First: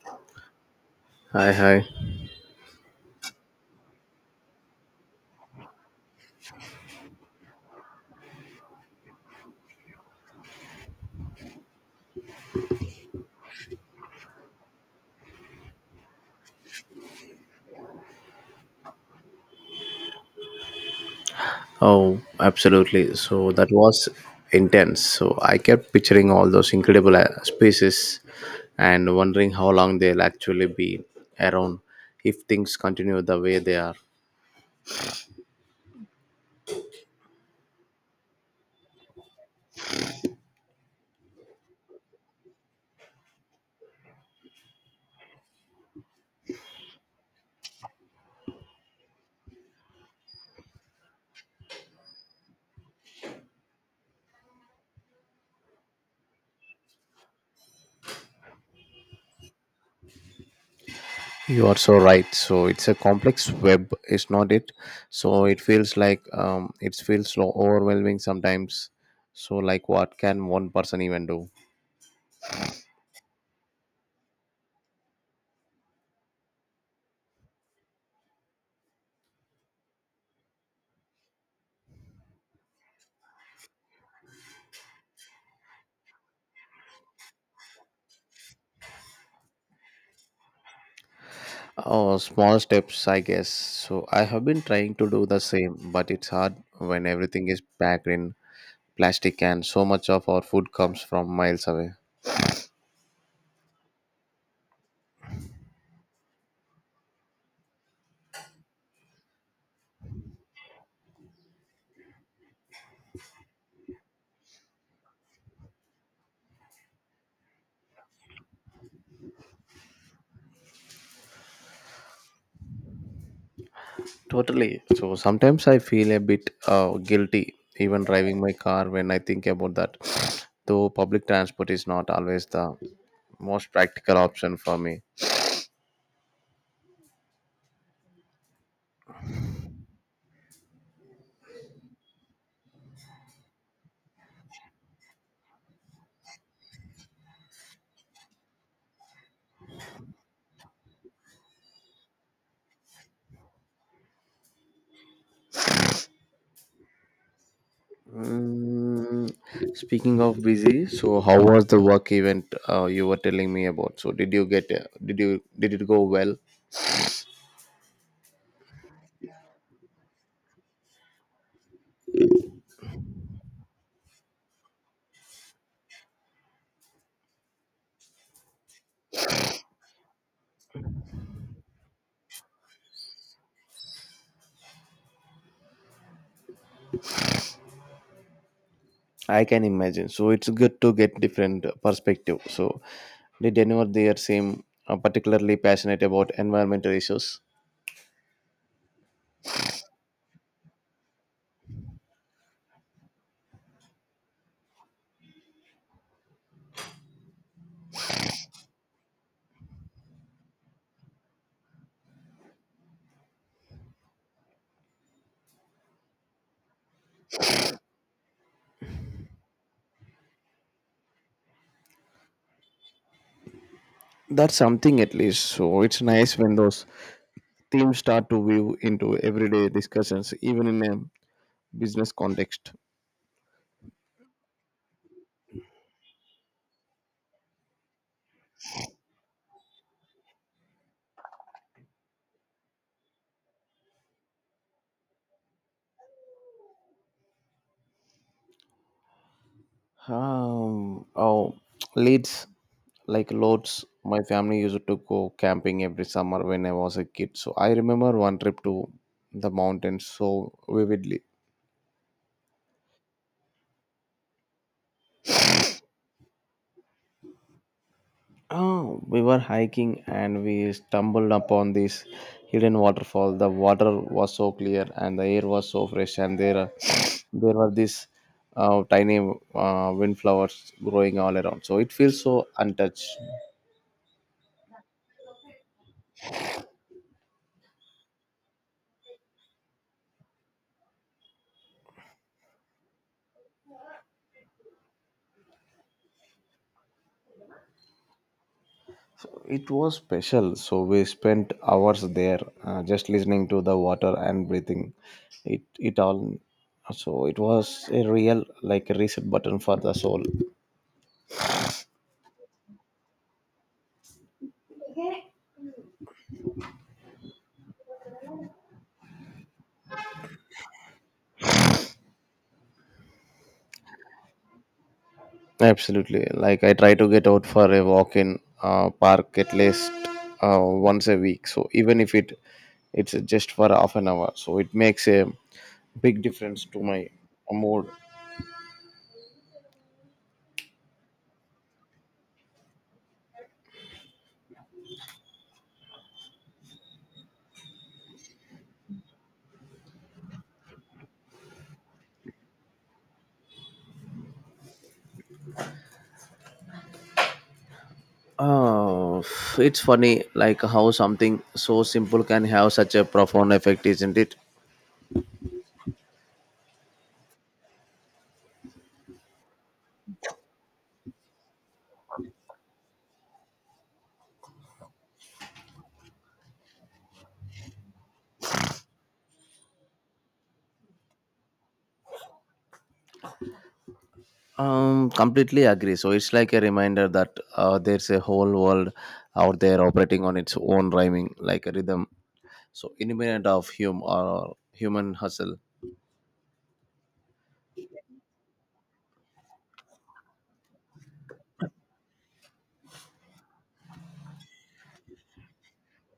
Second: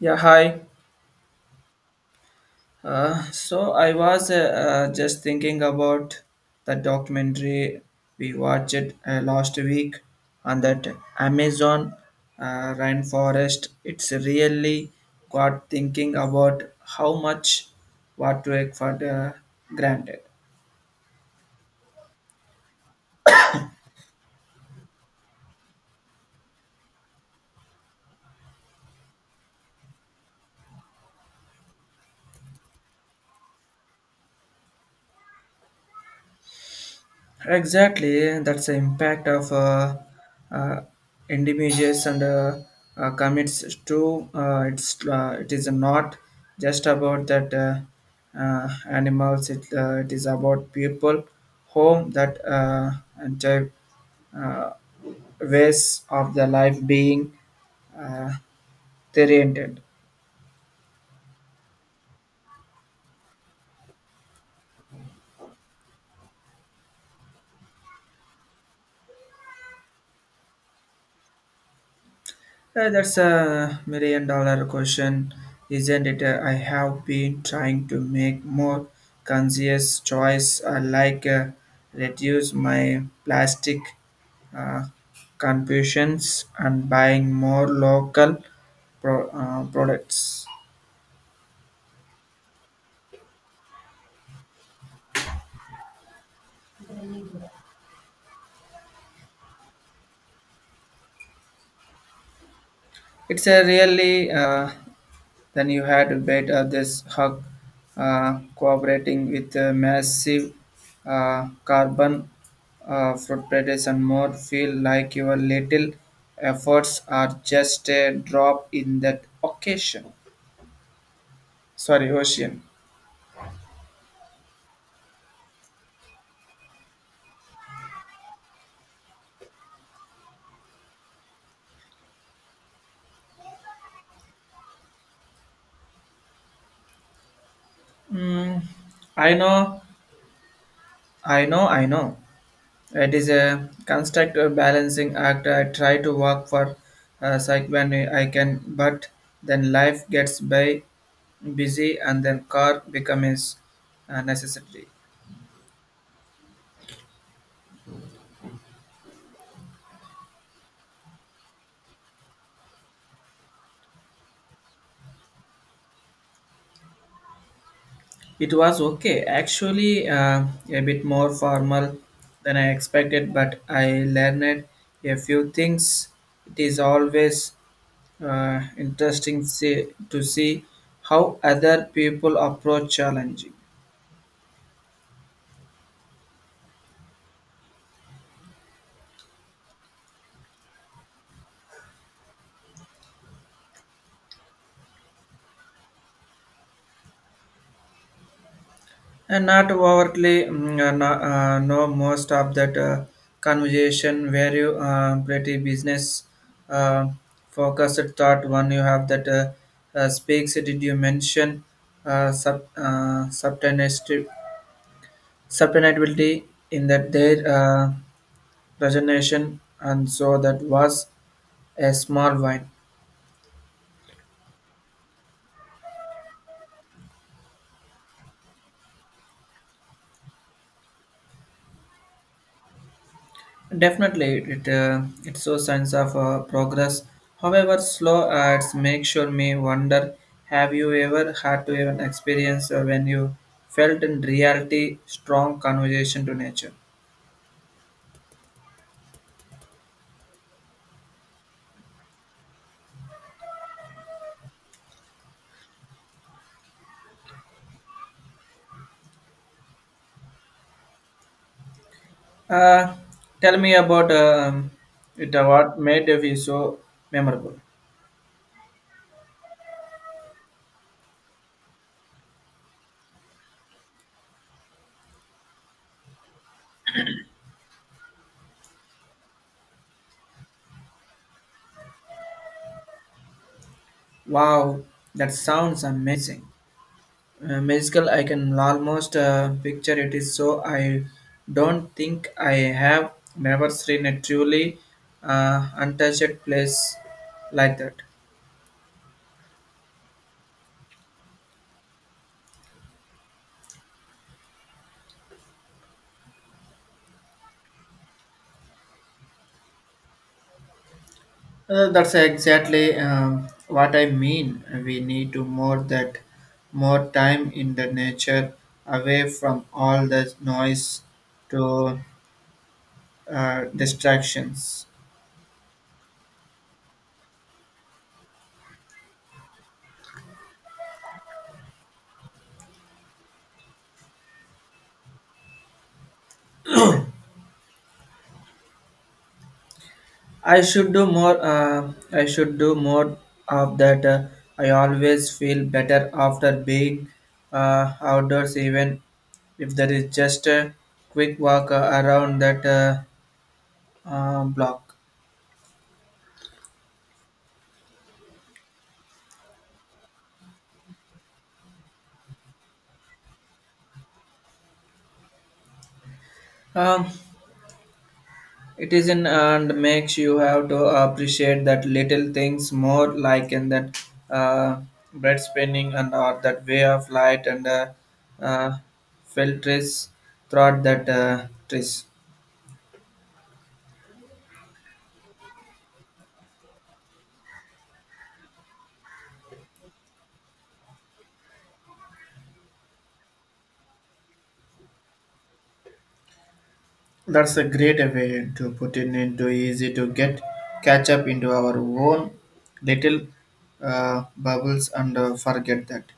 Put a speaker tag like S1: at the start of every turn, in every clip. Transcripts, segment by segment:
S1: Yeah, hi.
S2: Hi, hi.
S1: So I was just thinking about the documentary we watched last week on that Amazon rainforest. It's really got thinking about how much what to take for the granted.
S2: Oh, absolutely. So that was intense. So I kept picturing all those incredible species and wondering how long they'll actually be around if things continue the way they are.
S1: Exactly, that's the impact of uh, individuals and commits to it is not just about that animals. It is about people, home that and uh, ways of the life being uh, oriented.
S2: You are so right. So it's a complex web, is not it? So it feels like it feels so overwhelming sometimes. So like, what can one person even do?
S1: That's a million dollar question, isn't it? I have been trying to make more conscious choice, like reduce my plastic uh, consumptions and buying more local products.
S2: Oh, small steps, I guess. So I have been trying to do the same, but it's hard when everything is packed in plastic and so much of our food comes from miles away.
S1: It's a really then you had bait this hug cooperating with massive carbon footprints and more feel like your little efforts are just a drop in that occasion. Sorry, ocean.
S2: Totally. So sometimes I feel a bit guilty even driving my car when I think about that. Though public transport is not always the most practical option for me.
S1: Mm, I know, I know, I know. It is a construct a balancing act. I try to work for psych when I can, but then life gets by busy and then car becomes necessary.
S2: Mm, speaking of busy, so how was the work event you were telling me about? So did you get did it go well?
S1: It was okay, actually, a bit more formal than I expected, but I learned a few things. It is always interesting to see how other people approach challenging.
S2: I can imagine. So it's good to get different perspective. So did anyone there seem particularly passionate about environmental issues?
S1: And not overtly, no, most of that conversation where you pretty business uh, focused thought one you have that speaks. Did you mention uh, sub, uh, subtenesti- subtenability in that their presentation? And so that was a small wine.
S2: That's something at least. So it's nice when those themes start to weave into everyday discussions, even in a business context.
S1: Definitely, it shows signs of progress. However, slow ads make sure me wonder. Have you ever had to even experience when you felt in reality strong conversation to nature?
S2: Oh, leads like loads. My family used to go camping every summer when I was a kid. So I remember one trip to the mountains so vividly.
S1: Uh, Tell me about it. What made you so memorable?
S2: Oh, we were hiking and we stumbled upon this hidden waterfall. The water was so clear and the air was so fresh, and there were these tiny windflowers growing all around. So it feels so untouched.
S1: Wow, that sounds amazing. Musical, I can almost picture it is so I don't think I have never seen a truly untouched place like that.
S2: It was special. So we spent hours there, just listening to the water and breathing. It all. So it was a real like a reset button for the soul.
S1: That's exactly what I mean. We need to more that more time in the nature, away from all the noise to uh, distractions.
S2: Absolutely. Like I try to get out for a walk in park at least once a week. So even if it's just for half an hour, so it makes a big difference to my mood.
S1: I should do more. I should do more of that. I always feel better after being outdoors, even if there is just a quick walk around that block.
S2: Oh, it's funny like how something so simple can have such a profound effect, isn't it?
S1: Um, it is isn't, and makes you have to appreciate that little things more, like in that uh, bread spinning and or that way of light and uh, filters throughout that trees.
S2: Completely agree. So it's like a reminder that there's a whole world out there operating on its own rhyming like a rhythm. So independent of hum or human hustle.
S1: That's a great way to put it into easy to get catch up into our own little bubbles and forget that.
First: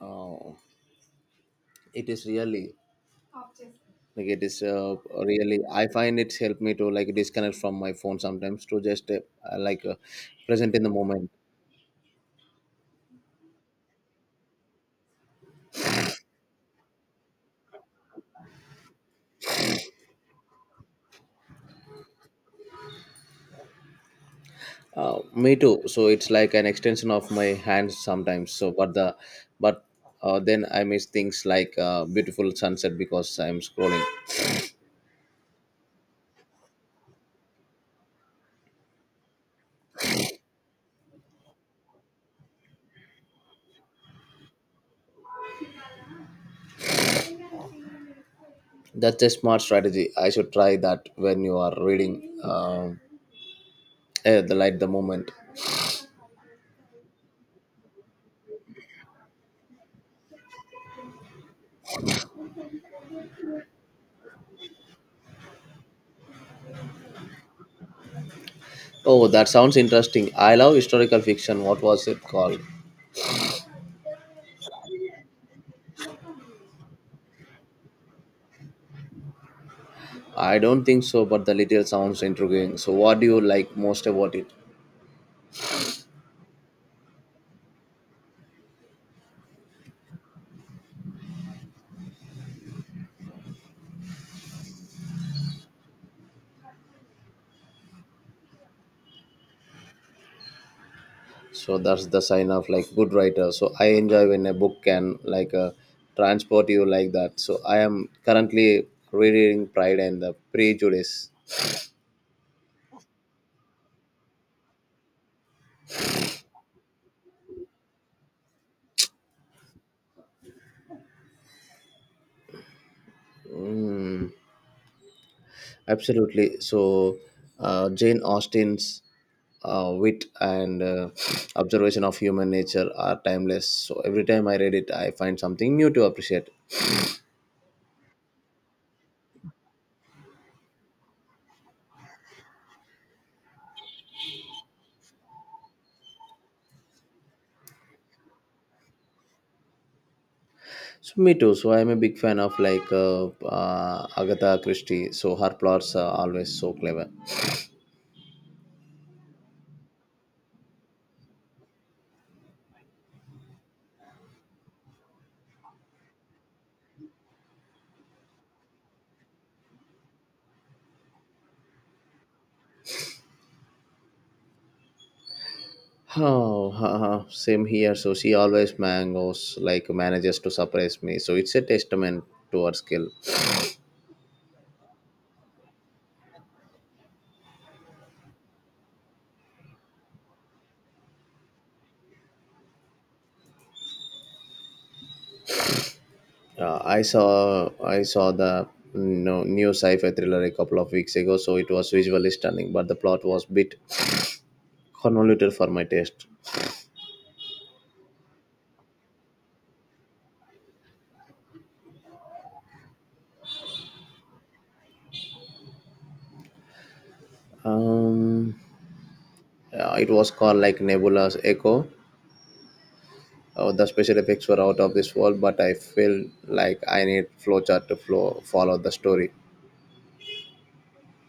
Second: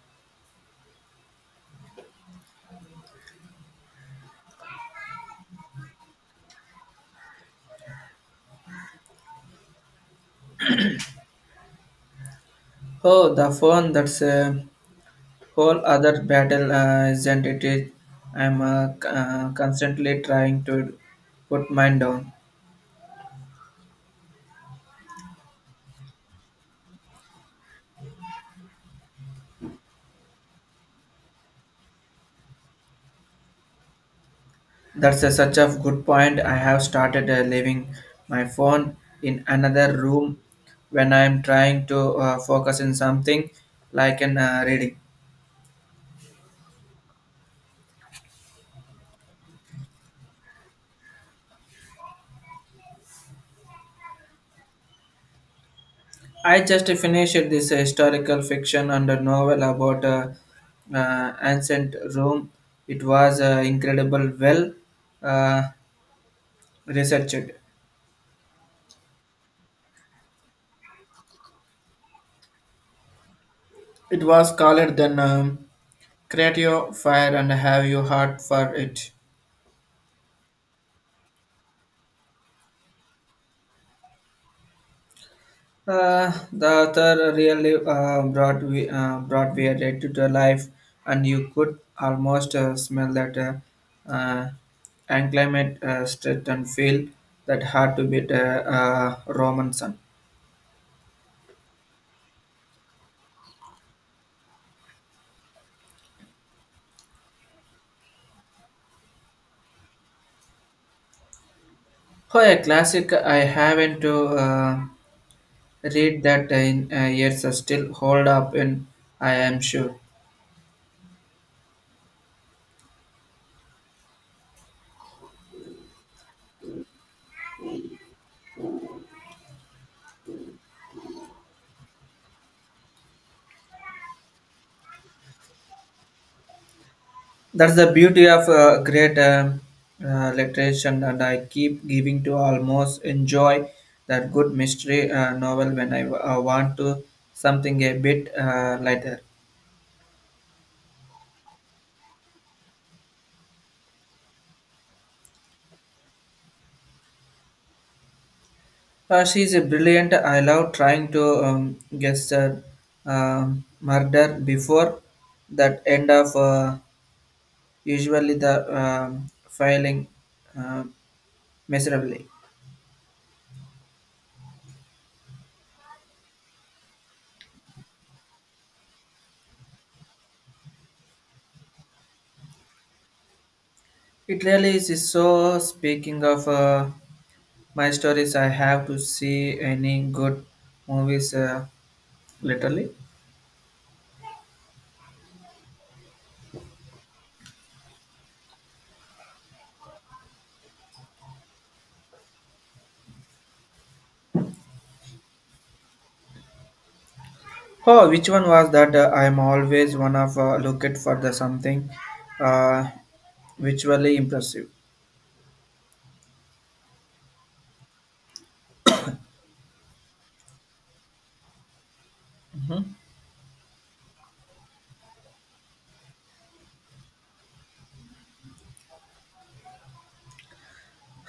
S2: Oh, it is really like it is really. I find it's helped me to like disconnect from my phone sometimes to just like uh, present in the moment.
S1: Oh, the phone, that's a whole other battle, isn't it? I'm constantly trying to put mine down.
S2: Me too. So it's like an extension of my hands sometimes. So but then I miss things like beautiful sunset because I'm scrolling.
S1: That's such a good point. I have started leaving my phone in another room when I'm trying to focus on something like an reading.
S2: That's a smart strategy. I should try that when you are reading the light the moment.
S1: I just finished this historical fiction and a novel about ancient Rome. It was incredible, well uh, researched.
S2: Oh, that sounds interesting. I love historical fiction. What was it called?
S1: It was called then Creatio Fire and Have You Heart for It.
S2: I don't think so, but the little sounds intriguing. So, what do you like most about it?
S1: The author really brought Weird to the life, and you could almost smell that uh, acclimate strength and feel that hard to beat Roman sun.
S2: So that's the sign of like good writer. So I enjoy when a book can transport you like that. So I am currently rereading Pride and the Prejudice.
S1: Oh, a classic I haven't uh, read that in years still hold up and I am sure.
S2: Hmm, absolutely. So Jane Austen's wit and observation of human nature are timeless. So every time I read it, I find something new to appreciate.
S1: That's the beauty of great literature and I keep giving to almost enjoy that good mystery novel when I want to something a bit lighter.
S2: So me too. So I'm a big fan of Agatha Christie. So her plots are always so clever.
S1: She's a brilliant. I love trying to guess the murder before that end of usually the filing uh, miserably.
S2: Oh, haha, same here. So she always mangoes like manages to surprise me. So it's a testament to her skill.
S1: It really is so. Speaking of my stories, I have to see any good movies literally.
S2: I saw the no, new sci-fi thriller a couple of weeks ago. So it was visually stunning, but the plot was bit convoluted for my taste.
S1: Oh, which one was that? I'm always one of looking for the something uh, visually impressive.
S2: Um, it was called like Nebula's Echo.
S1: Mhm.
S2: Oh, the special effects were out of this world, but I feel like I need flowchart to follow the story.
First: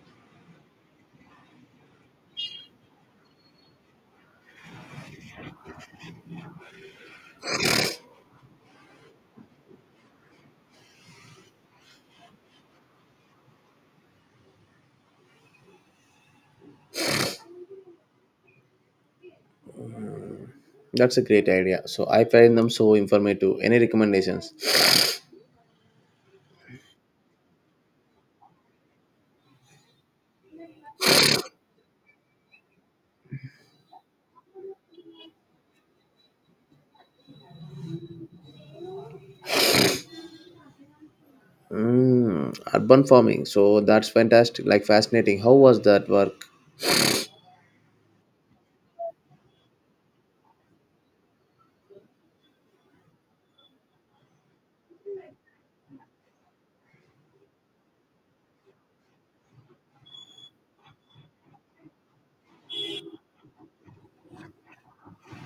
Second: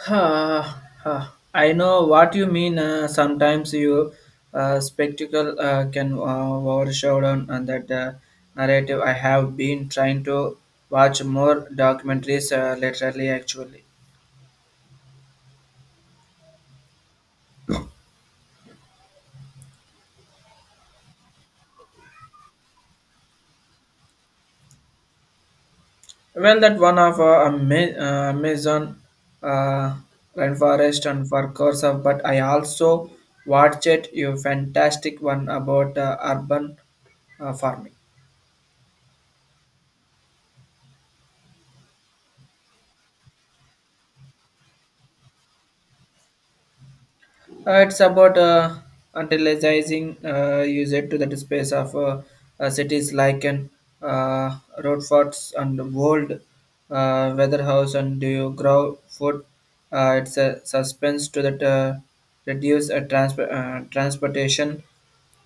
S1: Ha, ha! I know what you mean. Sometimes you spectacle can overshadow down on that narrative. I have been trying to watch more documentaries lately, actually.
S2: That's a great idea. So I find them so informative. Any recommendations?
S1: Well, that one of Amazon uh, rainforest and for course of, but I also watched it. You fantastic one about urban farming.
S2: Mm, urban farming. So that's fantastic. Like fascinating. How was that work?
S1: It's about utilizing user to the space of cities like an uh, road forts and Wold, Weatherhouse and do you grow food. It's a suspense to that reduce transportation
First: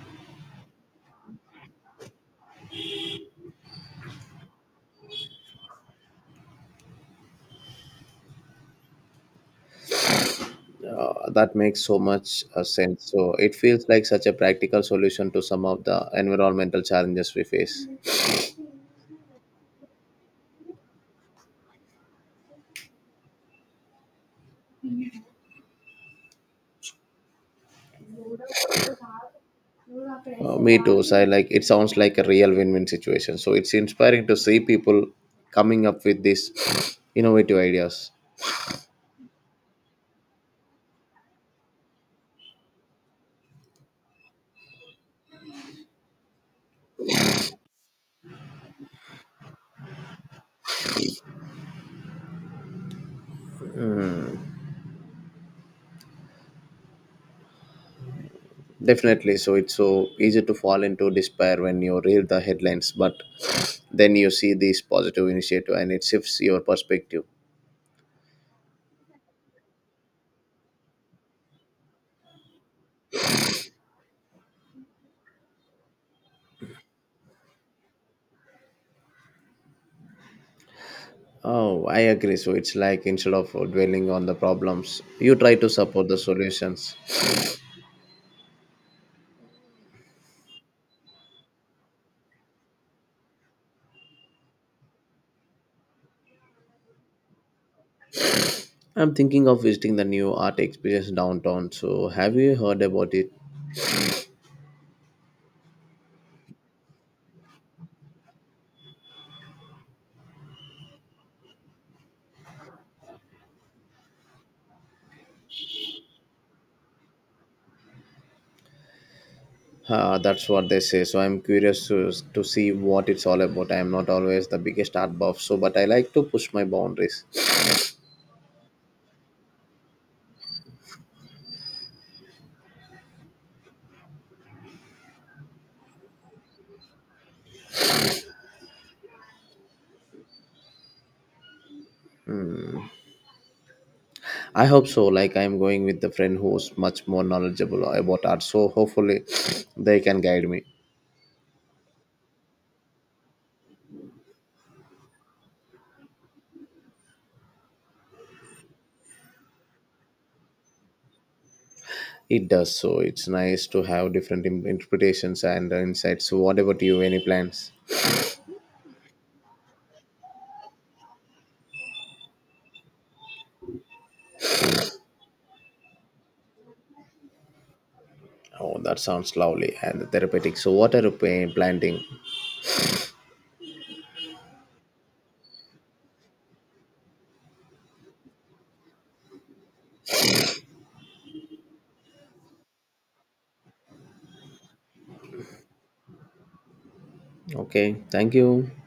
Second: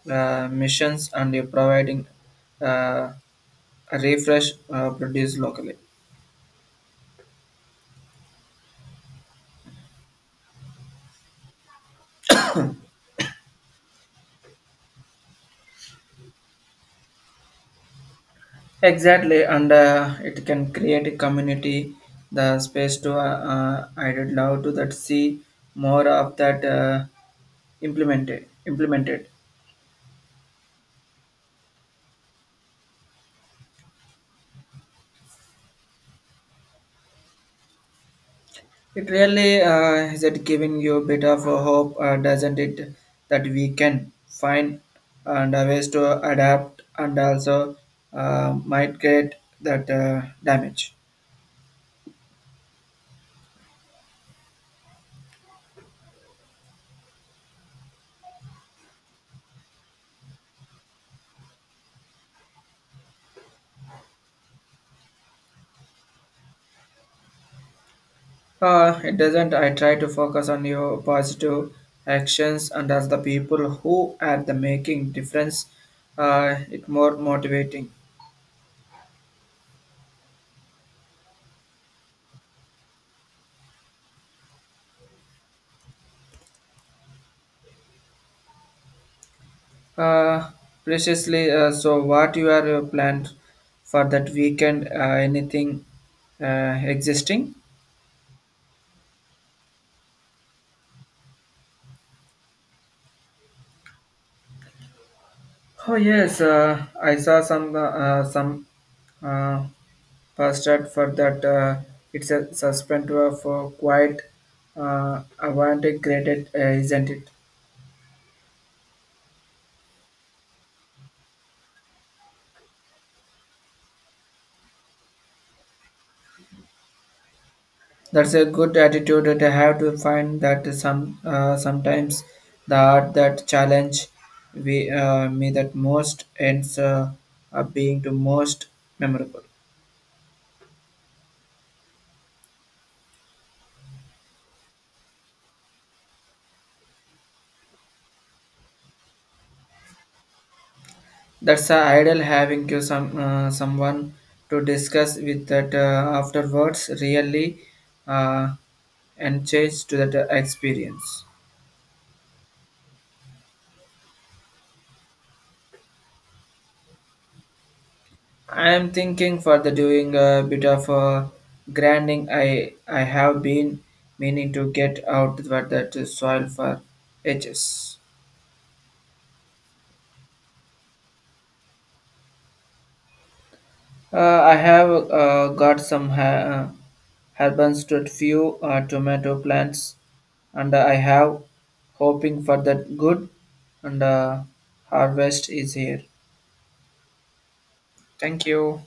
S1: missions and you're providing uh, a refresh produced locally.
S2: That makes so much sense. So it feels like such a practical solution to some of the environmental challenges we face.
S1: Exactly, and it can create a community, the space to. I would love to that see more of that implemented.
S2: Me too. So I like it sounds like a real win-win situation. So it's inspiring to see people coming up with these innovative ideas.
S1: It really is it giving you a bit of a hope, doesn't it? That we can find and ways to adapt and also might create that damage.
S2: Definitely. So it's so easy to fall into despair when you read the headlines, but then you see this positive initiative and it shifts your perspective.
S1: It doesn't. I try to focus on your positive actions and as the people who are the making difference. It more motivating.
S2: Oh, I agree. So it's like instead of dwelling on the problems, you try to support the solutions.
S1: Uh, preciously. So, what you are planned for that weekend? Anything existing?
S2: I'm thinking of visiting the new art exhibitions downtown. So have you heard about it?
S1: Oh yes, I saw some uh, posted for that. It's a suspend for quite avant graded, isn't it?
S2: That's what they say. So I'm curious to see what it's all about. I'm not always the biggest art buff, so but I like to push my boundaries.
S1: That's a good attitude that I have to find that sometimes the art that challenge me that most ends up being the most memorable.
S2: I hope so. Like I'm going with the friend who's much more knowledgeable about art, so hopefully they can guide me.
S1: That's a ideal having you someone to discuss with that afterwards really uh, and change to that experience.
S2: It does so. It's nice to have different interpretations and insights. So what about you? Any plans?
S1: I'm thinking for the doing a bit of a grinding. I have been meaning to get out what that soil for edges.
S2: Oh, that sounds lovely and therapeutic. So what are you planning?
S1: I have got some herbs to a few tomato plants, and I have hoping for that good and harvest is here.
S2: Okay, thank
S1: Thank
S2: you.
S1: you.